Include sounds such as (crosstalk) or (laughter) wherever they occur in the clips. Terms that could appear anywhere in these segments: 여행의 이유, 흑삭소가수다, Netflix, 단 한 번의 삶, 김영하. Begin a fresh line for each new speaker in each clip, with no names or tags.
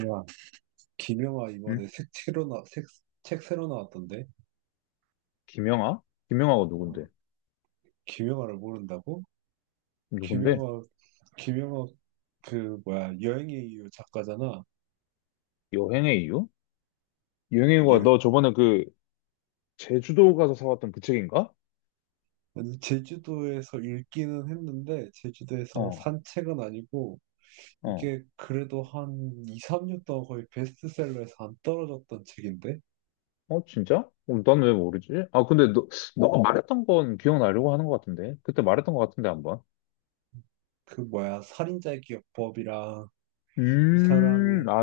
야, 김영하
응?
이번에 색 새로 나, 색, 책 새로 나왔던데?
김영하? 김영하가 누군데?
어, 김영하를 모른다고?
누군데?
김영하, 김영하, 여행의 이유 작가잖아.
여행의 이유? 여행의 이유가
여,
너 저번에 그 제주도 가서 사왔던 그 책인가?
아니, 제주도에서 읽기는 했는데, 제주도에서
어,
산 책은 아니고,
어,
이게 그래도 한 2, 3년 동안 거의 베스트셀러에서 안 떨어졌던 책인데?
어, 진짜? 그럼 난 왜 모르지? 아, 근데 너가 말했던 건 기억나려고 하는 것 같은데? 그때 말했던 것 같은데, 한번.
살인자의 기억법이랑, 이 사람이
아,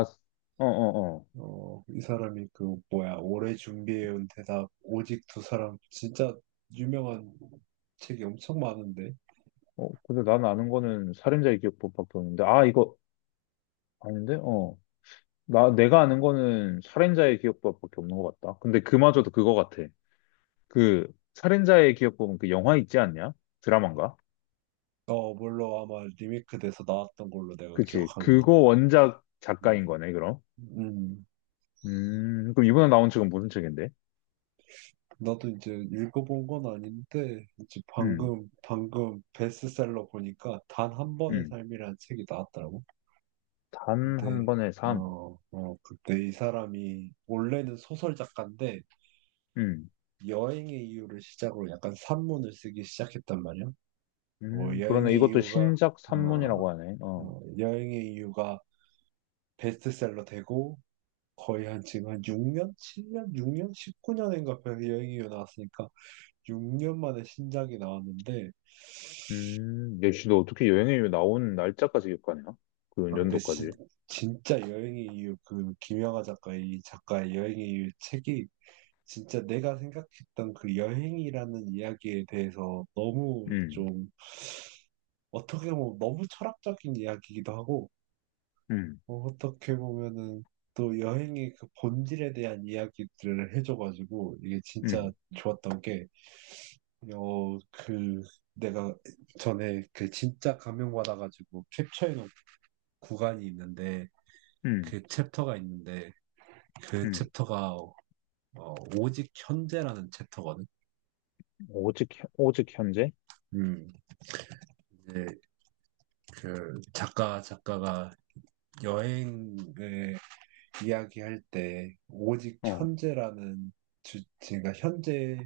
어, 어, 어.
이 사람이 그 뭐야 오래 준비해온 대답 오직 두 사람 진짜 유명한 책이 엄청 많은데
어, 근데 난 아는 거는 살인자의 기억법밖에 없는데, 아, 이거 아닌데? 어. 내가 아는 거는 살인자의 기억법밖에 없는 것 같다. 근데 그마저도 그거 같아. 그 살인자의 기억 보면 그 영화 있지 않냐? 드라마인가?
어, 물론 아마 리메이크돼서 나왔던 걸로 내가
그치.
기억하는데.
그거 원작 작가인
음.
거네, 그럼.
음.
그럼 이번에 나온 책은 무슨 책인데?
나도 이제 읽어본 건 아닌데 이제
음,
방금 베스트셀러 보니까 단 한 번의
음.
삶이라는 책이 나왔더라고.
단 한
근데
번의 삶.
그때 이 사람이 원래는 소설 작가인데
음,
여행의 이유를 시작으로 약간 산문을 쓰기 시작했단 말이야. 어,
그러네.
여행의
이것도
이유가
신작
어,
산문이라고 하네. 어.
여행의 이유가 베스트셀러 되고 거의 한 지금 한 6년, 7년, 6년, 19년인가 여행의 이유 나왔으니까 6년 만에 신작이 나왔는데,
역시 너 어떻게 여행이 나온 날짜까지 기억하냐? 그
아 근데 진,
연도까지.
진짜 여행의 이유 그 김영하 작가의 이 작가의 여행의 이유 책이 진짜 내가 생각했던 그 여행이라는 이야기에 대해서 너무
음,
좀 어떻게 보면 너무 철학적인 이야기이기도 하고,
음,
떻게 보면은 또 여행의 그 본질에 대한 이야기들을 해줘가지고, 이게 진짜
음,
좋았던 게, 어, 그, 내가 전에 그 진짜 감명받아가지고 캡처해놓은 구간이 있는데,
음,
그 챕터가 있는데, 그
음.
챕터가, 어, 오직 현재라는 챕터거든.
오직, 오직 현재?
음, 이제 작가가 여행을 이야기할 때 오직
어,
현재라는 그러니까 현재에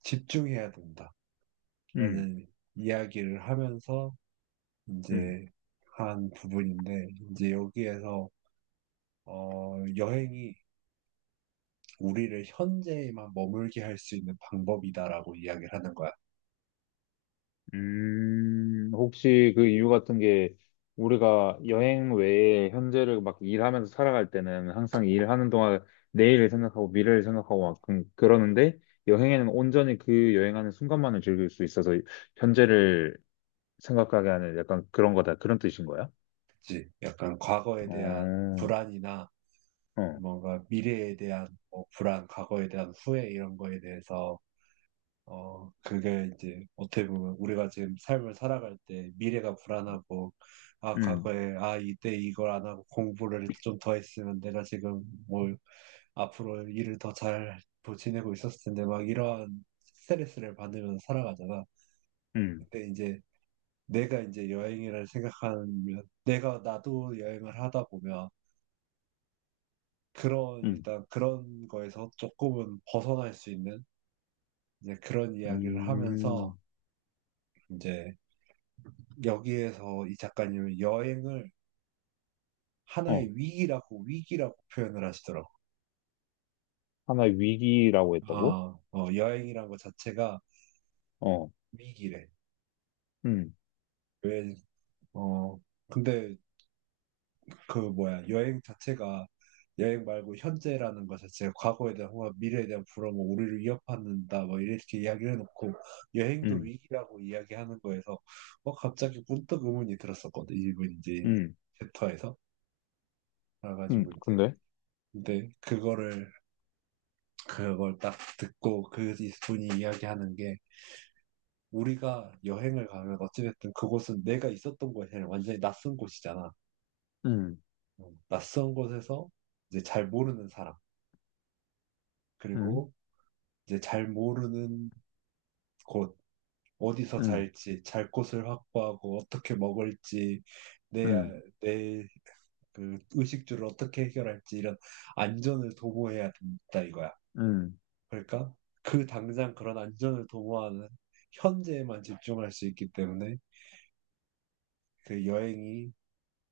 집중해야
음,
된다라는 이야기를 하면서
음.
이제 한 부분인데, 이제 여기에서 여행이 우리를 현재에만 머물게 할 수 있는 방법이다라고 이야기를 하는 거야.
혹시 그 이유 같은 게 우리가 여행 외에 현재를 막 일하면서 살아갈 때는 항상 일하는 동안 내일을 생각하고 미래를 생각하고 막 그러는데 여행에는 온전히 그 여행하는 순간만을 즐길 수 있어서 현재를 생각하게 하는 약간 그런 거다. 그런 뜻인 거야?
그치? 약간 과거에 대한
어,
불안이나
어,
뭔가 미래에 대한 뭐 불안, 과거에 대한 후회 이런 거에 대해서 그게 이제 어떻게 보면 우리가 지금 삶을 살아갈 때 미래가 불안하고, 아,
음,
과거에, 아, 이때 이걸 안 하고 공부를 좀 더 했으면 내가 지금 뭐 앞으로 일을 더 잘 지내고 있었을 텐데, 막 이러한 스트레스를 받으면서 살아가잖아.
음,
근데 이제 내가 이제 여행이라 생각하면, 내가 나도 여행을 하다 보면, 그런,
음,
일단 그런 거에서 조금은 벗어날 수 있는 이제 그런
음,
이야기를 하면서,
음.
이제 여기에서 이 작가님은 여행을
어,
하나의 위기라고 표현을 하시더라고.
하나의 위기라고 했다고?
여행이란 것 자체가
어,
위기래.
음,
왜, 어, 근데 여행 자체가 여행 말고 현재라는 것 자체가 과거에 대한 호화, 미래에 대한 불안, 뭐 우리를 위협한다, 뭐 이렇게 이야기를 해놓고 여행도
음,
위기라고 이야기하는 거에서 갑자기 문득 의문이 들었었거든, 이분 이제
음,
챕터에서. 그래가지고 이제
근데?
근데 그거를 그걸 딱 듣고 그 분이 이야기하는 게, 우리가 여행을 가면 어찌됐든 그곳은 내가 있었던 곳이 아니라 완전히 낯선 곳이잖아.
음,
낯선 곳에서 이제 잘 모르는 사람,
음.
그리고 이제 잘 모르는 곳, 어디서
음.
잘지, 잘 곳을 확보하고 어떻게 먹을지, 내,
음,
내, 그 의식주를 어떻게 해결할지, 이런 안전을 도모해야 된다 이거야.
음.
그러니까 그 당장 그런 안전을 도모하는 현재에만 집중할 수 있기 때문에 그 여행이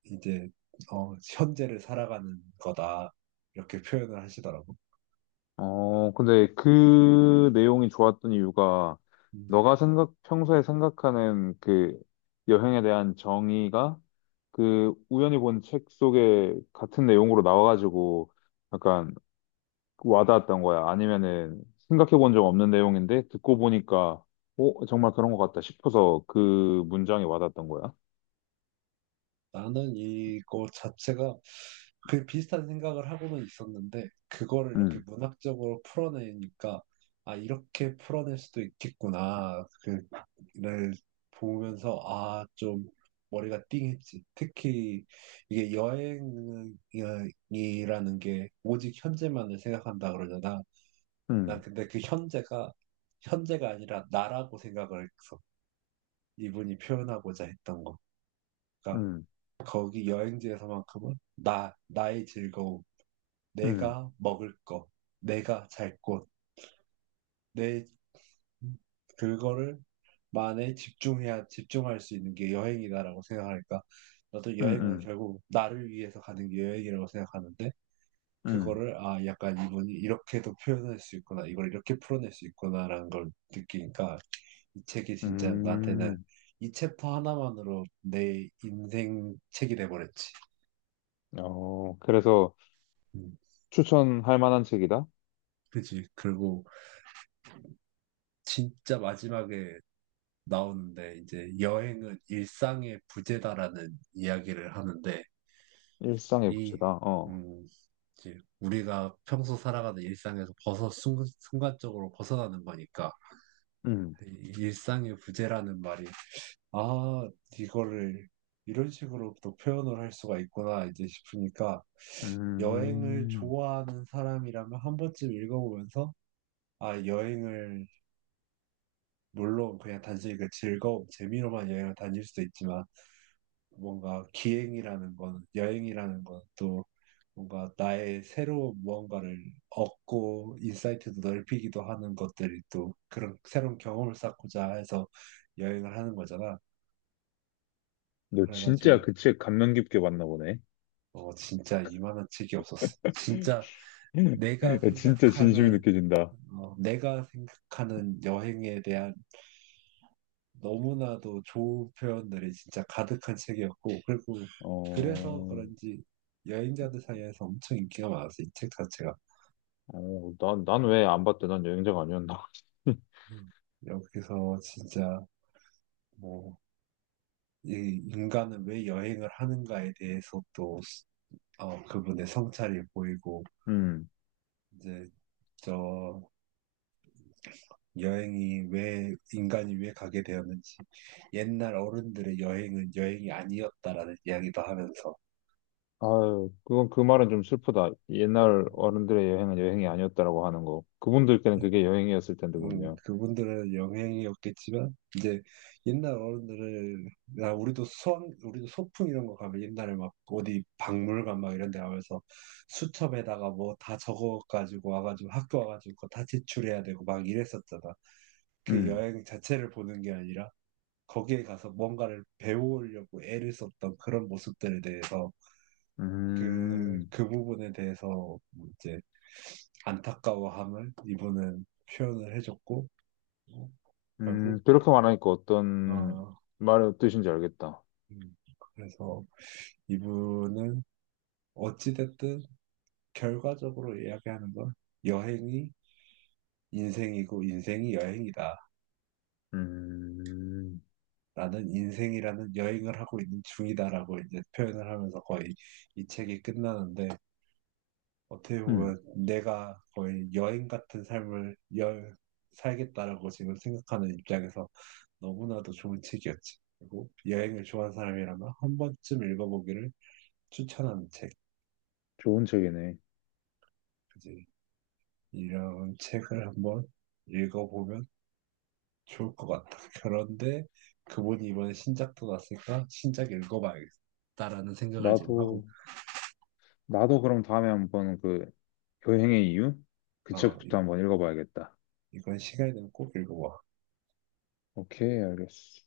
이제 현재를 살아가는 거다, 이렇게 표현을 하시더라고.
어, 근데 그 내용이 좋았던 이유가
음,
평소에 생각하는 그 여행에 대한 정의가 그 우연히 본 책 속에 같은 내용으로 나와가지고 약간 와닿았던 거야. 아니면은 생각해 본 적 없는 내용인데 듣고 보니까 어, 정말 그런 것 같다 싶어서 그 문장이 와닿았던 거야.
나는 이거 자체가 그 비슷한 생각을 하고는 있었는데 그거를 이렇게
음,
문학적으로 풀어내니까, 아, 이렇게 풀어낼 수도 있겠구나, 그를 보면서 아 좀 머리가 띵했지. 특히 이게 여행이라는 게 오직 현재만을 생각한다 그러잖아. 난
음,
근데 그 현재가 아니라 나라고 생각을 했어, 이분이 표현하고자 했던 거. 그러니까
음,
거기 여행지에서만큼은 나의 즐거움,
음,
내가 먹을 거, 내가 잘 곳, 내 그거를 만에 집중해야 집중할 수 있는 게 여행이다라고 생각하니까, 나도
음,
여행은
음,
결국 나를 위해서 가는 게 여행이라고 생각하는데,
음.
그거를 아 약간 이분이 이렇게도 표현할 수 있구나, 이걸 이렇게 풀어낼 수 있구나라는 걸 느끼니까 이 책이 진짜 나한테는
음.
이 챕터 하나만으로 내 인생 책이 돼버렸지.
어, 그래서
음,
추천할 만한 책이다?
그지. 그리고 진짜 마지막에 나오는데 이제 여행은 일상의 부재다라는 이야기를 하는데,
일상의
이,
부채다. 어.
음, 이제 우리가 평소 살아가는 일상에서 순간적으로 벗어나는 거니까
음.
이 일상의 부재라는 말이 아 이거를 이런 식으로 또 표현을 할 수가 있구나 이제 싶으니까, 여행을
음.
좋아하는 사람이라면 한 번쯤 읽어보면서, 아, 여행을, 물론 그냥 단순히 그 즐거움, 재미로만 여행을 다닐 수도 있지만, 뭔가 기행이라는 건, 여행이라는 건 또 뭔가 나의 새로운 무언가를 얻고, 인사이트도 넓히기도 하는 것들이, 또 그런 새로운 경험을 쌓고자 해서 여행을 하는 거잖아.
너 진짜
그래가지고,
그 책 감명 깊게 봤나 보네.
진짜 이만한 책이 없었어. 진짜
(laughs)
내가
야, 진짜 진심이
생각하는
느껴진다.
내가 생각하는 여행에 대한 너무나도 좋은 표현들이 진짜 가득한 책이었고, 그리고 그래서
어.
그런지 여행자들 사이에서 엄청 인기가 많았어, 이 책 자체가.
어, 난 왜 안 봤대? 난 여행자가 아니었나? (laughs)
음. 여기서 진짜 뭐, 이 인간은 왜 여행을 하는가에 대해서 또, 그분의 성찰이 보이고,
음.
이제 저 여행이 왜 인간이 왜 가게 되었는지, 옛날 어른들의 여행은 여행이 아니었다라는 이야기도 하면서.
아유, 그건 그 말은 좀 슬프다. 옛날
음,
어른들의 여행은 여행이 아니었다라고 하는 거. 그분들께는
네.
그게 여행이었을 텐데, 분명.
그분들은 영향이 없겠지만 이제 옛날 어른들은, 나 우리도 소풍 이런 거 가면 옛날에 막 어디 박물관 막 이런 데 가면서 수첩에다가 뭐 다 적어 가지고 와가지고 학교 와가지고 그거 다 제출해야 되고 막 이랬었잖아. 그
음.
여행 자체를 보는 게 아니라 거기에 가서 뭔가를 배우려고 애를 썼던 그런 모습들에 대해서, 그
음.
그 부분에 대해서 이제 안타까워함을 이분은 표현을 해줬고. 결국
그렇게 말하니까 어떤
어,
말의 뜻인지 알겠다.
음, 그래서 이분은 어찌됐든 결과적으로 이야기하는 건 여행이 인생이고 인생이 여행이다.
음,
나는 인생이라는 여행을 하고 있는 중이다라고 이제 표현을 하면서 거의 이 책이 끝나는데, 어떻게
음,
보면 내가 거의 여행 같은 삶을 살겠다라고 지금 생각하는 입장에서 너무나도 좋은 책이었지. 그리고 여행을 좋아하는 사람이라면 한 번쯤 읽어보기를 추천하는 책.
좋은 책이네.
그지? 이런 책을 한번 읽어보면 좋을 것 같다. (laughs) 그런데 그분이 이번에 신작도 났으니까 신작 읽어봐야겠다라는 생각을 지금 하고,
나도, 나도 그럼 다음에 한번 그 여행의 이유? 그
어,
책부터
이,
한번 읽어봐야겠다.
이건 시간이 되면 꼭 읽어봐.
오케이, 알겠어.